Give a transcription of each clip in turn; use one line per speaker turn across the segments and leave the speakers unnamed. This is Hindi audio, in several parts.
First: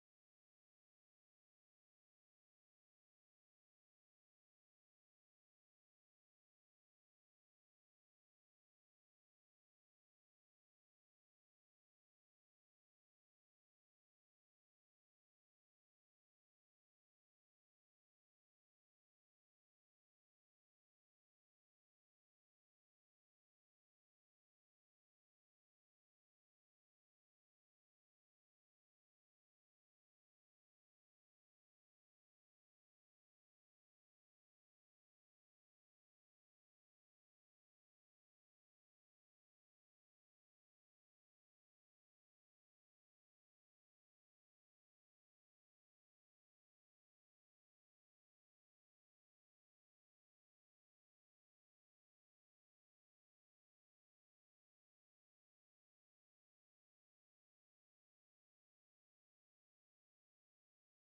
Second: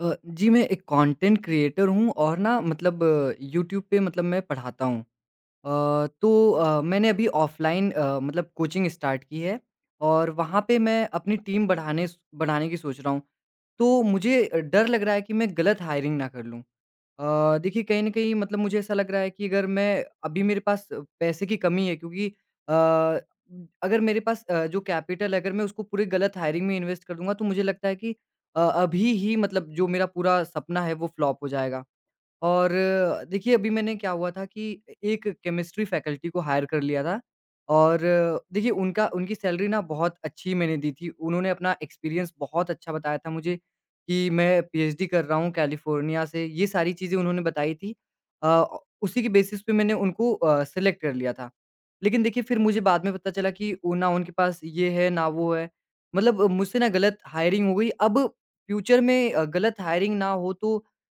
अ, जी, मैं एक कंटेंट क्रिएटर हूँ और ना मतलब यूट्यूब पे मतलब मैं पढ़ाता हूँ। तो मैंने अभी ऑफ़लाइन मतलब कोचिंग स्टार्ट की है और वहाँ पे मैं अपनी टीम बढ़ाने स बढ़ाने की सोच रहा हूँ। तो मुझे डर लग रहा है कि मैं गलत हायरिंग ना कर लूँ। देखिए कहीं न कहीं मतलब मुझे ऐसा लग रहा है कि अगर मैं अभी मेरे पास पैसे की कमी है क्योंकि अ, अगर मेरे पास जो कैपिटल है अगर मैं उसको पूरे गलत हायरिंग में इन्वेस्ट कर दूँगा तो मुझे लगता है कि अभी ही मतलब जो मेरा पूरा सपना है वो फ्लॉप हो जाएगा। और देखिए अभी मैंने क्या हुआ था कि एक केमिस्ट्री फैकल्टी को हायर कर लिया था और देखिए उनका उनकी सैलरी ना बहुत अच्छी मैंने दी थी उन्होंने अपना एक्सपीरियंस बहुत अच्छा बताया था मुझे कि मैं पीएचडी कर रहा हूँ कैलिफोर्निया से ये सारी चीज़ें उन्होंने बताई थी। अ, उसी के बेसिस पे मैंने उनको सेलेक्ट कर लिया था लेकिन देखिए फिर मुझे बाद में पता चला कि वो ना उनके पास ये है ना वो है मतलब मुझसे ना गलत हायरिंग हो गई। अब फ्यूचर में गलत हायरिंग ना हो तो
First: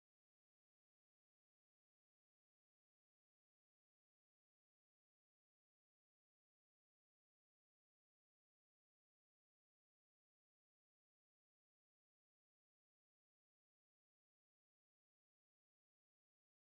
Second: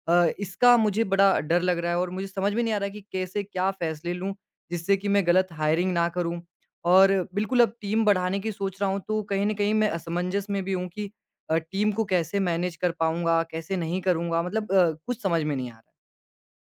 इसका मुझे बड़ा डर लग रहा है और मुझे समझ में नहीं आ रहा कि कैसे क्या फ़ैसले लूँ, जिससे कि मैं गलत हायरिंग ना करूँ। और बिल्कुल अब टीम बढ़ाने की सोच रहा हूँ, तो कहीं न कहीं मैं असमंजस में भी हूँ कि टीम को कैसे मैनेज कर पाऊँगा, कैसे नहीं करूँगा? मतलब कुछ समझ में नहीं आ रहा है।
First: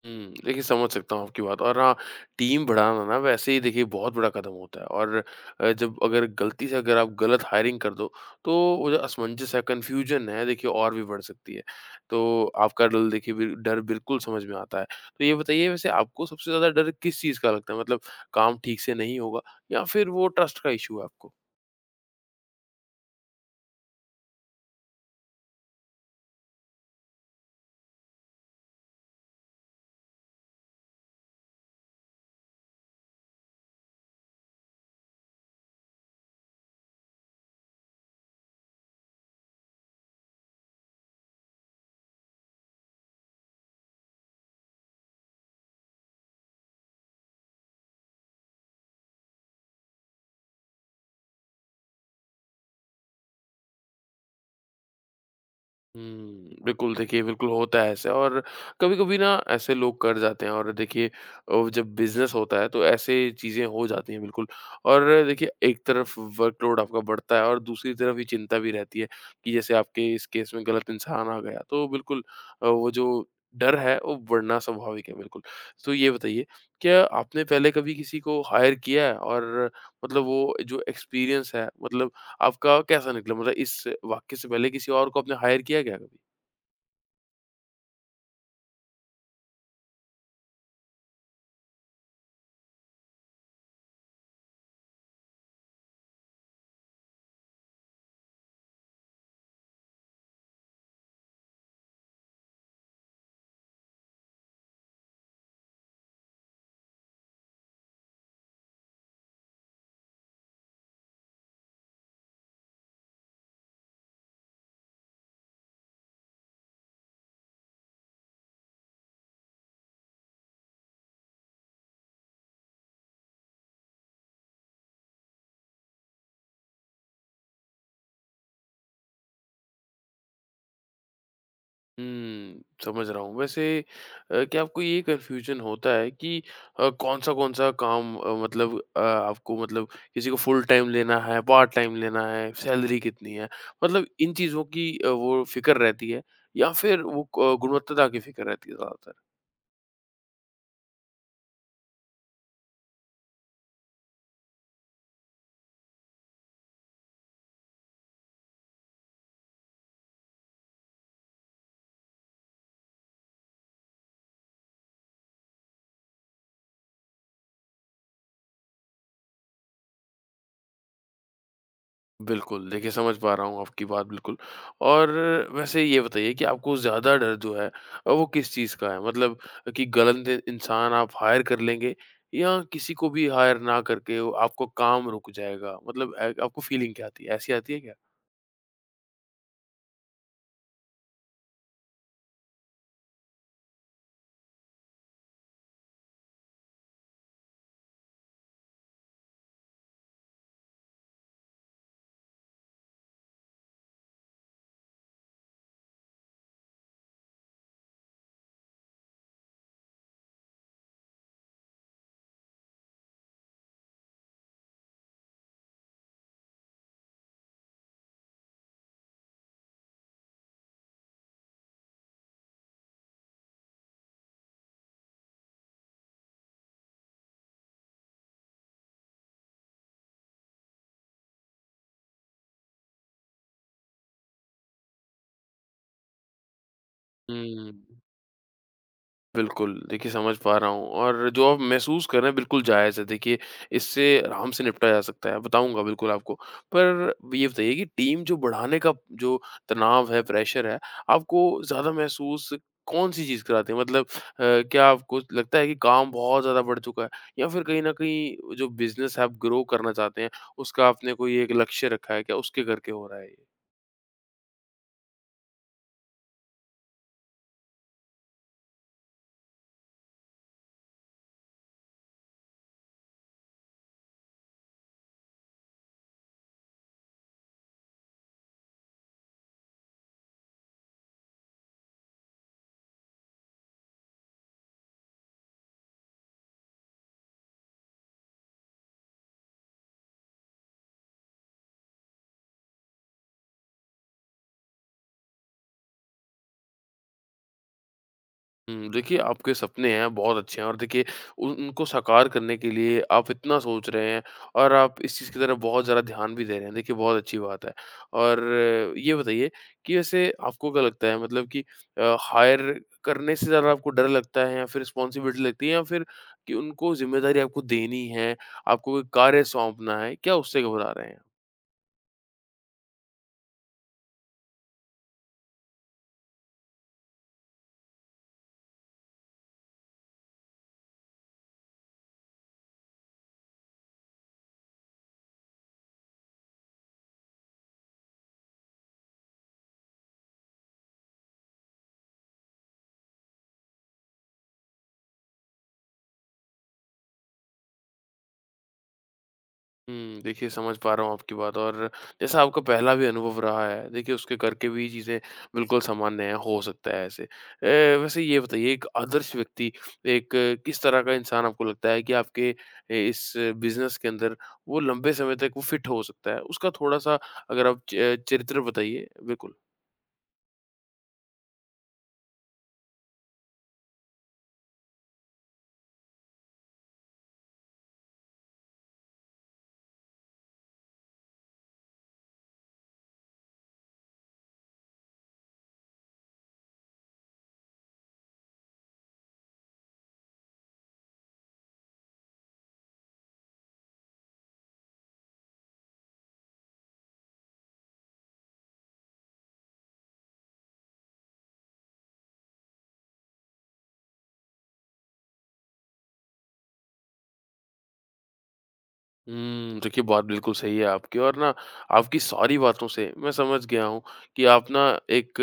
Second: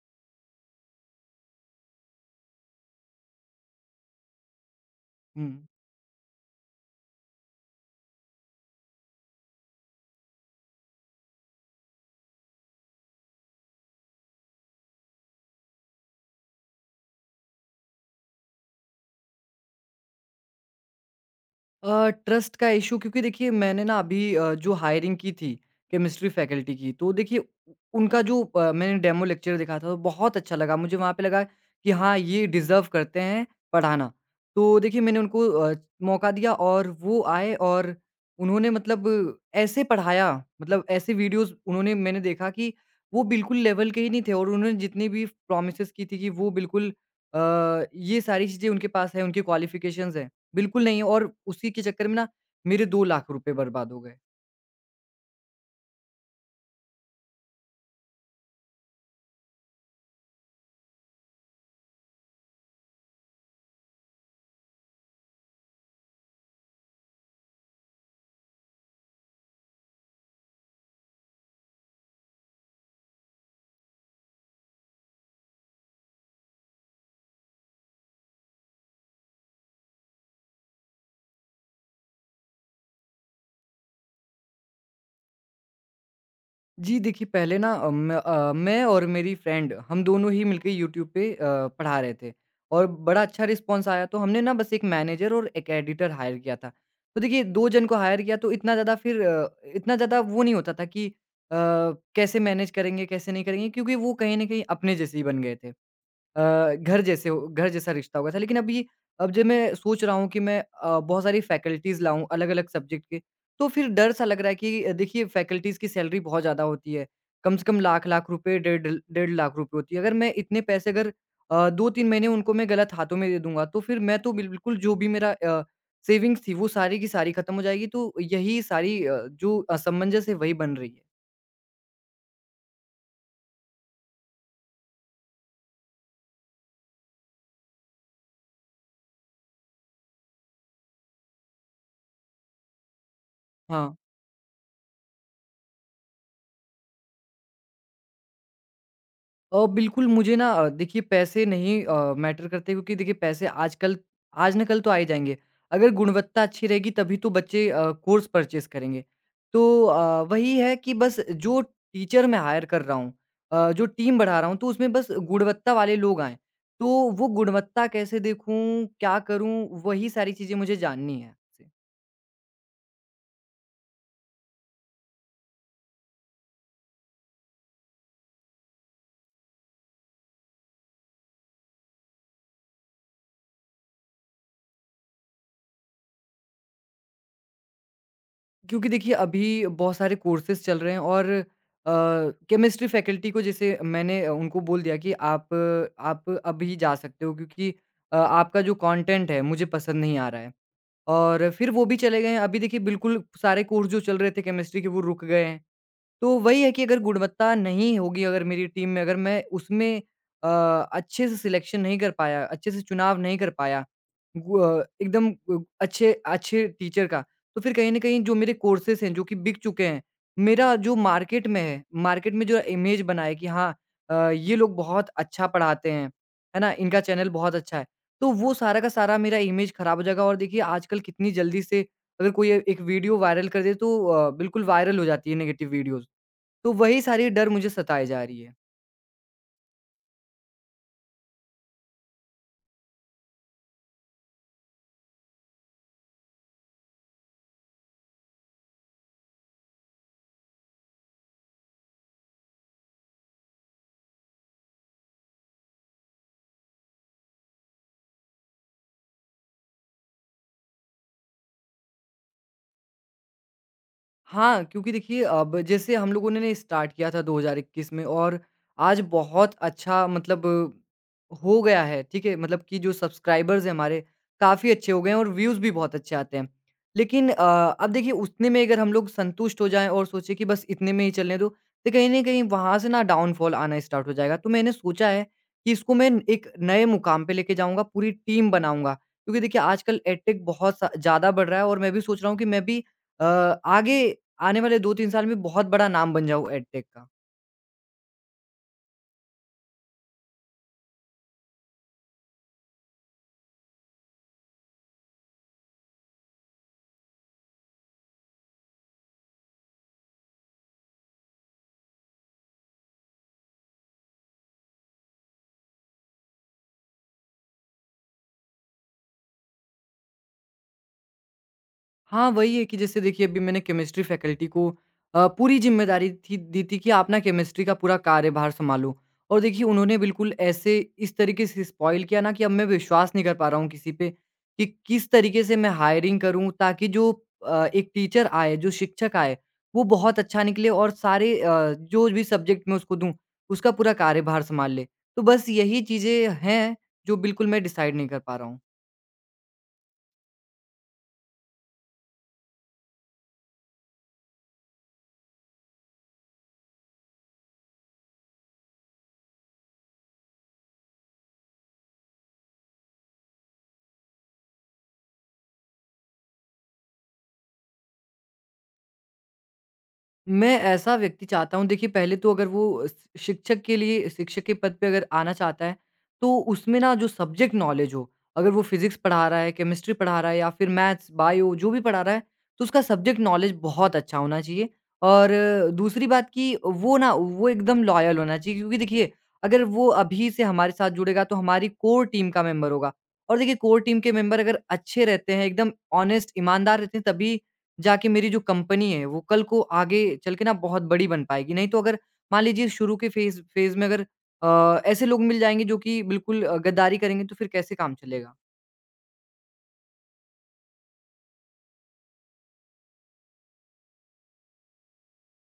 हुँ, देखिए समझ सकता हूँ आपकी बात। और हाँ, टीम बढ़ाना ना वैसे ही देखिए बहुत बड़ा कदम होता है। और
हुँ।
जब अगर गलती से अगर आप गलत हायरिंग कर दो, तो वो जो असमंजस है, कन्फ्यूजन है देखिए और भी बढ़ सकती है। तो आपका डल देखिए बिल डर बिल्कुल समझ में आता है। तो ये बताइए वैसे आपको सबसे ज़्यादा डर किस चीज़ का लगता है? मतलब काम ठीक से नहीं होगा या फिर वो ट्रस्ट का इश्यू है आपको?
ट्रस्ट का इश्यू क्योंकि देखिए मैंने ना अभी जो हायरिंग की थी केमिस्ट्री फैकल्टी की तो देखिए उनका जो मैंने डेमो लेक्चर देखा था वो बहुत अच्छा लगा मुझे। वहाँ पे लगा कि हाँ ये डिज़र्व करते हैं पढ़ाना। तो देखिए मैंने उनको मौका दिया और वो आए और उन्होंने मतलब ऐसे पढ़ाया, मतलब ऐसे वीडियोस उन्होंने मैंने देखा कि वो बिल्कुल लेवल के ही नहीं थे और उन्होंने जितनी भी प्रोमिस की थी कि वो बिल्कुल ये सारी चीज़ें उनके पास है उनकी क्वालिफिकेशंस हैं, बिल्कुल नहीं। और उसी के चक्कर में ना मेरे 2 लाख रुपए बर्बाद हो गए।
हुँ, बिल्कुल देखिए, बिल्कुल होता है ऐसे। और कभी-कभी ना ऐसे लोग कर जाते हैं। और देखिए जब बिज़नेस होता है तो ऐसे चीज़ें हो जाती हैं बिल्कुल। और देखिए एक तरफ वर्कलोड आपका बढ़ता है और दूसरी तरफ ये चिंता भी रहती है कि जैसे आपके इस केस में गलत इंसान आ गया, तो बिल्कुल वो जो डर है वो बढ़ना स्वाभाविक है बिल्कुल। तो ये बताइए, क्या आपने पहले कभी किसी को हायर किया है? और मतलब वो जो एक्सपीरियंस है मतलब आपका कैसा निकला? मतलब इस वाक्य से पहले किसी और को आपने हायर किया क्या कभी?
जी, देखिए पहले ना मैं और मेरी फ्रेंड हम दोनों ही मिलके यूट्यूब पे पढ़ा रहे थे और बड़ा अच्छा रिस्पॉन्स आया तो हमने ना बस एक मैनेजर और एक एडिटर हायर किया था। तो देखिए 2 जन को हायर किया तो इतना ज़्यादा फिर इतना ज़्यादा वो नहीं होता था कि कैसे मैनेज करेंगे, कैसे नहीं करेंगे क्योंकि वो कहीं न कहीं अपने जैसे ही बन गए थे। घर जैसा रिश्ता हो गया था। लेकिन अभी अब जब मैं सोच रहा हूँ कि मैं बहुत सारी फैकल्टीज़ लाऊँ अलग-अलग सब्जेक्ट के, तो फिर डर सा लग रहा है कि देखिए फैकल्टीज़ की सैलरी बहुत ज़्यादा होती है। कम से कम लाख-लाख रुपए, डेढ़ डेढ़ लाख रुपए होती है। अगर मैं इतने पैसे अगर 2-3 महीने उनको मैं गलत हाथों में दे दूँगा, तो फिर मैं तो बिल्कुल जो भी मेरा सेविंग्स थी, वो सारी की सारी खत्म हो जाएगी। तो यही सारी जो असमंजस है, वही बन रही है।
हुँ, समझ रहा हूँ। वैसे क्या आपको ये कन्फ्यूज़न होता है कि कौन सा काम मतलब आपको मतलब किसी को फुल टाइम लेना है, पार्ट टाइम लेना है, सैलरी कितनी है?
हाँ।
मतलब इन चीज़ों की वो फ़िक्र रहती है या फिर वो क गुणवत्ता की फ़िक्र रहती है ज़्यादातर?
बिल्कुल मुझे ना देखिए पैसे नहीं मैटर करते क्योंकि देखिए पैसे आजकल आज ना कल तो आ ही जाएँगे। अगर गुणवत्ता अच्छी रहेगी तभी तो बच्चे कोर्स परचेज़ करेंगे। तो वही है कि बस जो टीचर मैं हायर कर रहा हूँ, जो टीम बढ़ा रहा हूँ तो उसमें बस गुणवत्ता वाले लोग आएँ। तो वो गुणवत्ता कैसे देखूँ, क्या करूँ, वही सारी चीज़ें मुझे जाननी है।
बिल्कुल, देखिए समझ पा रहा हूँ आपकी बात बिल्कुल। और वैसे ये बताइए कि आपको ज़्यादा डर जो है वो किस चीज़ का है? मतलब कि गलत इ इंसान आप हायर कर लेंगे या किसी को भी हायर ना करके वो आपका काम रुक जाएगा? मतलब ए आपको फीलिंग क्या आती है? ऐसी आती है क्या?
क्योंकि देखिए अभी बहुत सारे कोर्सेज़ चल रहे हैं और अ, केमिस्ट्री फैकल्टी को जैसे मैंने उनको बोल दिया कि आप अभी जा सकते हो क्योंकि आपका जो कंटेंट है मुझे पसंद नहीं आ रहा है और फिर वो भी चले गए हैं। अभी देखिए बिल्कुल सारे कोर्स जो चल रहे थे केमिस्ट्री के वो रुक गए हैं। तो वही है कि अगर गुणवत्ता नहीं होगी, अगर मेरी टीम में अगर मैं उसमें अ, अच्छे से सिलेक्शन नहीं कर पाया, अच्छे से चुनाव नहीं कर पाया, एकदम अच्छे अच्छे टीचर का, तो फिर कहीं न कहीं जो मेरे कोर्सेज़ हैं, जो कि बिक चुके हैं, मेरा जो मार्केट में है, मार्केट में जो इमेज बना है कि हाँ ये लोग बहुत अच्छा पढ़ाते हैं, है ना? इनका चैनल बहुत अच्छा है, तो वो सारा का सारा मेरा इमेज खराब हो जाएगा। और देखिए आजकल कितनी जल्दी से अगर कोई एक वीडियो वायरल कर दे तो बिल्कुल वायरल हो जाती है नेगेटिव वीडियोज़। तो वही सारी डर मुझे
हुँ।
सताए जा रही है।
बिल्कुल, देखिए समझ पा रहा हूँ और जो आप महसूस कर रहे हैं बिल्कुल जायज़ है। देखिए इससे आराम से निपटा जा सकता है, बताऊँगा बिल्कुल आपको। पर ये बताइए कि टीम जो बढ़ाने का जो तनाव है, प्रेशर है, आपको ज़्यादा महसूस कौन-सी चीज़ कराती है? मतलब क्या आपको लगता है कि काम बहुत ज़्यादा बढ़ चुका है या फिर कहीं न कहीं जो बिज़नेस है आप ग्रो करना चाहते हैं, उसका आपने कोई एक लक्ष्य रखा है क्या? उसके करके हो रहा है ये?
हाँ, क्योंकि देखिए अब जैसे हम लोगों ने ना स्टार्ट किया था 2021 में और आज बहुत अच्छा मतलब हो गया है, ठीक है? मतलब कि जो सब्सक्राइबर्स हैं हमारे, काफ़ी अच्छे हो गए हैं और व्यूज़ भी बहुत अच्छे आते हैं। लेकिन अब देखिए उतने में अगर हम लोग संतुष्ट हो जाएँ और सोचें कि बस इतने में ही चलने दो, तो कहीं न कहीं वहाँ से ना डाउनफॉल आना स्टार्ट हो जाएगा। तो मैंने सोचा है कि इसको मैं एक नए मुकाम पे लेके जाऊँगा, पूरी टीम बनाऊँगा। क्योंकि देखिए आजकल एडटेक बहुत सा ज़्यादा बढ़ रहा है और मैं भी सोच रहा हूँ कि मैं भी अ, आगे आने वाले 2-3 साल में बहुत बड़ा नाम बन जाऊँ एडटेक का।
हुँ, देखिए आपके सपने हैं बहुत अच्छे हैं। और देखिए उन उनको साकार करने के लिए आप इतना सोच रहे हैं और आप इस चीज़ की तरफ बहुत ज़्यादा ध्यान भी दे रहे हैं। देखिए बहुत अच्छी बात है। और ये बताइए कि वैसे आपको क्या लगता है, मतलब कि हायर करने से ज़्यादा आपको डर लगता है या फिर रिस्पॉन्सिबिलिटी लगती है या फिर कि उनको ज़िम्मेदारी आपको देनी है, आपको कोई कार्य सौंपना है, क्या उससे घबरा रहे हैं?
हाँ, वही है कि जैसे देखिए अभी मैंने केमिस्ट्री फैकल्टी को पूरी ज़िम्मेदारी थी दी थी कि आप ना केमिस्ट्री का पूरा कार्यभार सँभालो। और देखिए उन्होंने बिल्कुल ऐसे इस तरीके से स्पॉइल किया ना कि अब मैं विश्वास नहीं कर पा रहा हूँ किसी पे, कि किस तरीके से मैं हायरिंग करूँ ताकि जो एक टीचर आए, जो शिक्षक आए, वो बहुत अच्छा निकले और सारे जो भी सब्जेक्ट मैं उसको दूँ, उसका पूरा कार्यभार सँभाल ले। तो बस यही चीज़ें हैं, जो बिल्कुल मैं डिसाइड नहीं कर पा रहा हूँ।
हुँ, देखिए समझ पा रहा हूँ आपकी बात। और जैसा आपका पहला भी अनुभव रहा है, देखिए उसके करके भी चीज़ें बिल्कुल सामान्य हैं, हो सकता है ऐसे। वैसे ये बताइए एक आदर्श व्यक्ति, एक किस तरह का इंसान आपको लगता है कि आपके इस बिज़नेस के अंदर वो लंबे समय तक वो फिट हो सकता है? उसका थोड़ा-सा अगर आप चरित्र बताइए? बिल्कुल।
मैं ऐसा व्यक्ति चाहता हूँ। देखिए पहले तो अगर वो स शिक्षक के लिए, शिक्षक के पद पे अगर आना चाहता है, तो उसमें ना जो सब्जेक्ट नॉलेज हो, अगर वो फिज़िक्स पढ़ा रहा है, केमिस्ट्री पढ़ा रहा है या फिर मैथ्स, बायो जो भी पढ़ा रहा है, तो उसका सब्जेक्ट नॉलेज बहुत अच्छा होना चाहिए। और दूसरी बात कि वो एकदम लॉयल होना चाहिए क्योंकि देखिए अगर वो अभी से हमारे साथ जुड़ेगा तो हमारी कोर टीम का मेंबर होगा। और देखिए कोर टीम के मेंबर अगर अच्छे रहते हैं, एकदम ऑनेस्ट ईमानदार रहते हैं तभी जाके मेरी जो कंपनी है वो कल को आगे चल के ना बहुत बड़ी बन पाएगी। नहीं तो अगर मान लीजिए शुरू के फेज़ फेज़ में अगर ऐसे लोग मिल जाएँगे जो कि बिल्कुल गद्दारी करेंगे तो फिर कैसे काम चलेगा?
हुँ, देखिए बात बिल्कुल सही है आपकी। और ना आपकी सारी बातों से मैं समझ गया हूँ कि आप ना एक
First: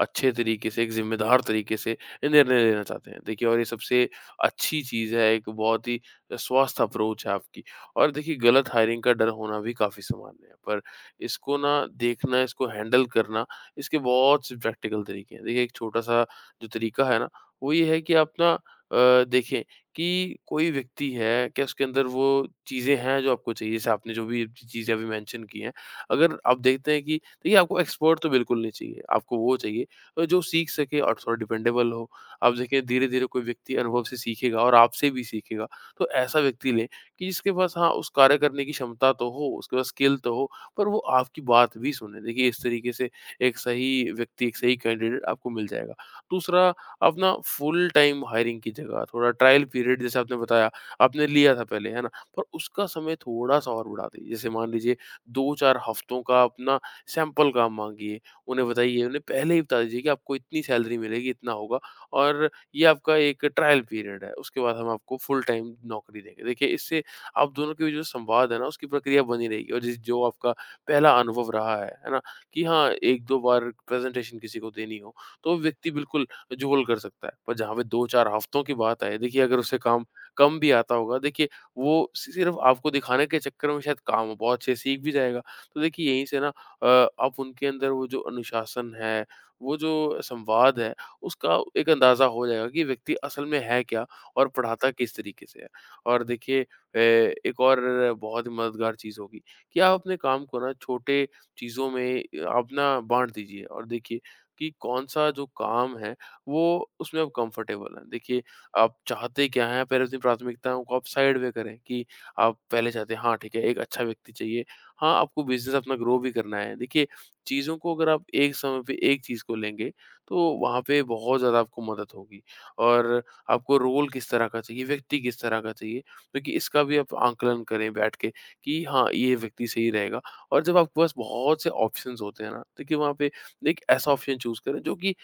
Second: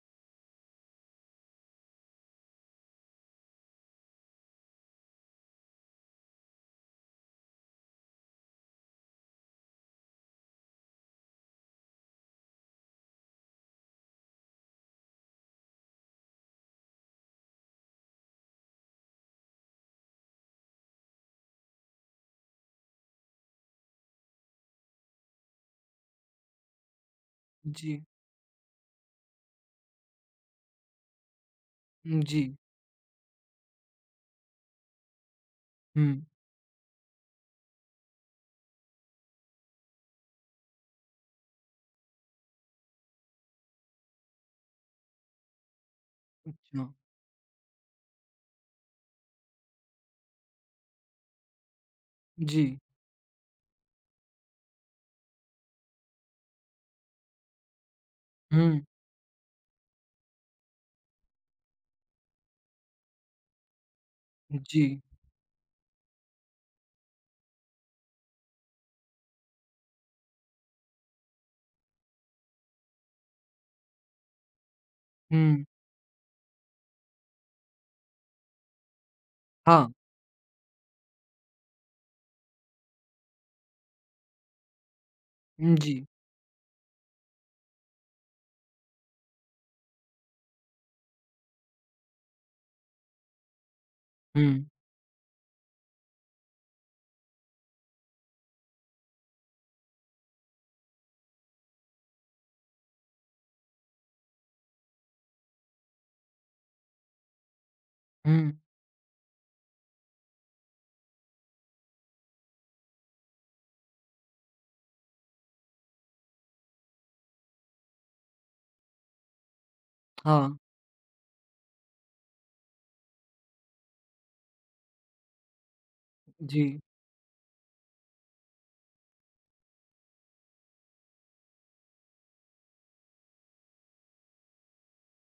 अच्छे तरीके से, एक ज़िम्मेदार तरीके से निर्णय लेना चाहते हैं। देखिए और ये सबसे अच्छी चीज़ है, एक बहुत ही स्वस्थ अप्रोच है आपकी। और देखिए गलत हायरिंग का डर होना भी काफ़ी सामान्य है, पर इसको ना देखना, इसको हैंडल करना, इसके बहुत से प्रैक्टिकल तरीके हैं। देखिए एक छोटा-सा जो तरीका है ना, वो ये है कि आप ना देखें कि कोई व्यक्ति है, क्या उसके अंदर वो चीज़ें हैं जो आपको चाहिए? जैसे आपने जो भी चीज़ें अभी मेंशन की हैं, अगर आप देखते हैं कि देखिए आपको
जी।
एक्सपर्ट तो बिल्कुल नहीं चाहिए, आपको वो चाहिए जो सीख सके और थोड़ा डिपेंडेबल हो।
हुँ, जी।
आप देखिए धीरे-धीरे कोई व्यक्ति अनुभव से सीखेगा और आपसे भी सीखेगा, तो
हुँ।
ऐसा व्यक्ति लें कि जिसके पास हाँ, उस कार्य करने की क्षमता तो हो, उसके पास स्किल तो हो, पर वो आपकी बात भी सुने। देखिए इस तरीके से एक सही व्यक्ति, एक सही कैंडिडेट आपको मिल जाएगा। दूसरा,
अच्छा।
अब ना फुल टाइम हायरिंग की जगह थोड़ा ट्रायल पीरियड जैसे आपने बताया, आपने लिया था पहले, है ना? पर
जी।
उसका समय थोड़ा-सा और बढ़ा दीजिए। जैसे मान लीजिए 2-4 हफ्तों का अपना सैंपल काम माँगिए, उन्हें
हुँ।
बताइए, उन्हें पहले ही बता दीजिए कि आपको इतनी सैलरी मिलेगी, इतना होगा और ये आपका एक ट्रायल पीरियड है, उसके बाद
जी।
हम आपको फुल टाइम नौकरी देंगे। देखिए, इससे आप दोनों के बीच जो संवाद है ना, उसकी प्रक्रिया बनी रहेगी। और जिस जो आपका पहला अनुभव रहा है ना? कि हाँ, 1-2 बार प्रेज़ेंटेशन किसी को देनी हो, तो वो
हुँ।
व्यक्ति बिल्कुल जुगल कर सकता है। पर जहाँ पे 2-4 हफ्तों की बात आए, देखिए अगर उसे
हाँ।
काम कम भी आता होगा, देखिए वो सिर्फ़ आपको दिखाने के चक्कर में शायद काम बहुत अच्छे से सीख भी जाएगा।
हुँ,
तो
जी।
देखिए यहीं से ना आप उनके अंदर वो जो अनुशासन है, वो जो संवाद है, उसका एक अंदाज़ा हो जाएगा कि व्यक्ति असल में है क्या और
हुँ।
पढ़ाता किस तरीके से है। और देखिए एक और बहुत ही मददगार चीज़ होगी कि आप अपने काम को ना छोटे चीज़ों में आप ना बाँट दीजिए और देखिए कि कौन-सा जो काम है वो उसमें आप कंफर्टेबल हैं। देखिए,
हुँ।
आप चाहते क्या हैं, पहले अपनी प्राथमिकताओं को आप साइड में करें कि आप पहले चाहते हैं हाँ, ठीक है, एक अच्छा व्यक्ति चाहिए। हाँ, आपको बिज़नेस अपना ग्रो भी करना है। देखिए, चीज़ों को अगर आप एक समय पे एक चीज़ को लेंगे, तो
हाँ।
वहाँ पे बहुत ज़्यादा आपको मदद होगी। और आपको रोल किस तरह का चाहिए, व्यक्ति किस तरह का चाहिए, क्योंकि
जी।
इसका भी आप आंकलन करें बैठ के कि हाँ, ये व्यक्ति सही रहेगा। और जब आपके पास बहुत से ऑप्शंस होते हैं ना, देखिए वहाँ पे एक ऐसा ऑप्शन चूज़ करें जो कि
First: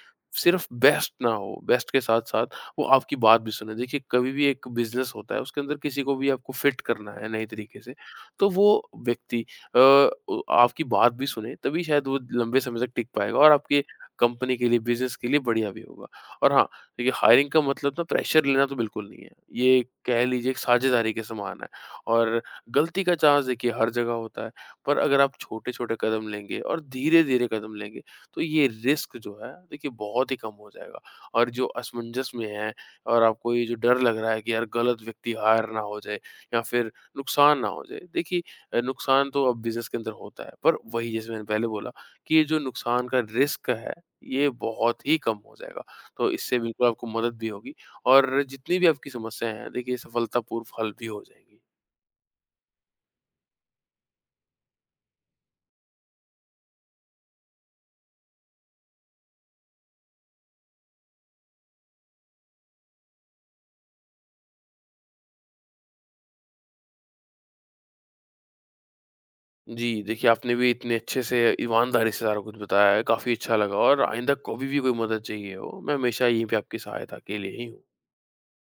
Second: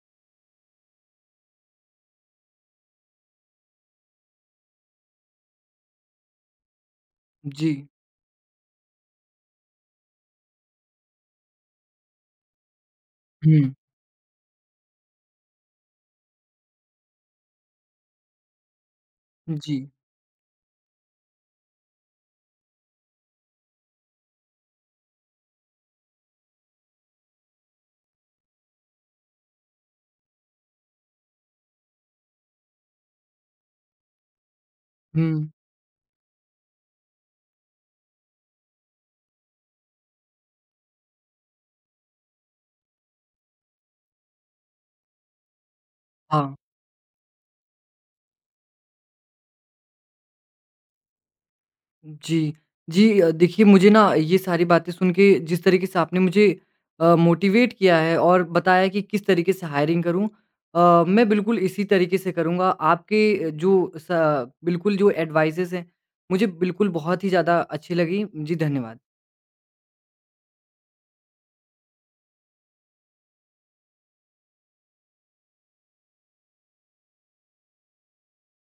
सिर्फ बेस्ट ना हो, बेस्ट के साथ-साथ वो आपकी बात भी सुने। देखिए, कभी भी एक बिज़नेस होता है, उसके अंदर किसी को भी आपको फिट करना है नए
जी।
तरीके से, तो वो व्यक्ति अ, उ आपकी बात भी सुने, तभी शायद वो लंबे समय तक टिक पाएगा और
हुँ।
आपके कंपनी के लिए, बिज़नेस के लिए बढ़िया भी होगा। और हाँ, देखिए हायरिंग का मतलब ना प्रेशर लेना तो बिल्कुल नहीं है।
जी।
ये कह लीजिए एक साझेदारी के समान है। और गलती का चांस देखिए हर जगह होता है, पर अगर आप छोटे-छोटे कदम लेंगे और धीरे-धीरे कदम लेंगे तो ये रिस्क जो है देखिए बहुत ही कम हो जाएगा। और जो असमंजस में है और आपको ये जो डर लग रहा है कि यार गलत व्यक्ति
हुँ।
हायर ना हो जाए या फिर नुकसान ना हो जाए, देखिए नुकसान तो अब बिजनेस के अंदर होता है, पर वही जैसे मैंने पहले बोला कि ये जो नुकसान का रिस्क है ये बहुत ही कम हो जाएगा, तो
हाँ।
इससे बिल्कुल आपको मदद भी होगी। और जितनी भी आपकी समस्याएं हैं देखिए सफलतापूर्व हल भी हो जाएंगी।
जी। जी, देखिए मुझे ना ये सारी बातें सुन के जिस तरीके से आपने मुझे मोटिवेट किया है और बताया कि किस तरीके से हायरिंग करूँ, मैं बिल्कुल इसी तरीके से करूँगा। आपके जो स बिल्कुल जो एडवाइसेज़ हैं, मुझे बिल्कुल बहुत ही ज़्यादा अच्छी लगी। जी, धन्यवाद।
जी, देखिए आपने भी इतने अच्छे से ईमानदारी से सारा कुछ बताया है, काफ़ी अच्छा लगा। और आइंदा कभी भी कोई मदद चाहिए हो, मैं हमेशा यहीं पे आपकी सहायता के लिए ही हूँ।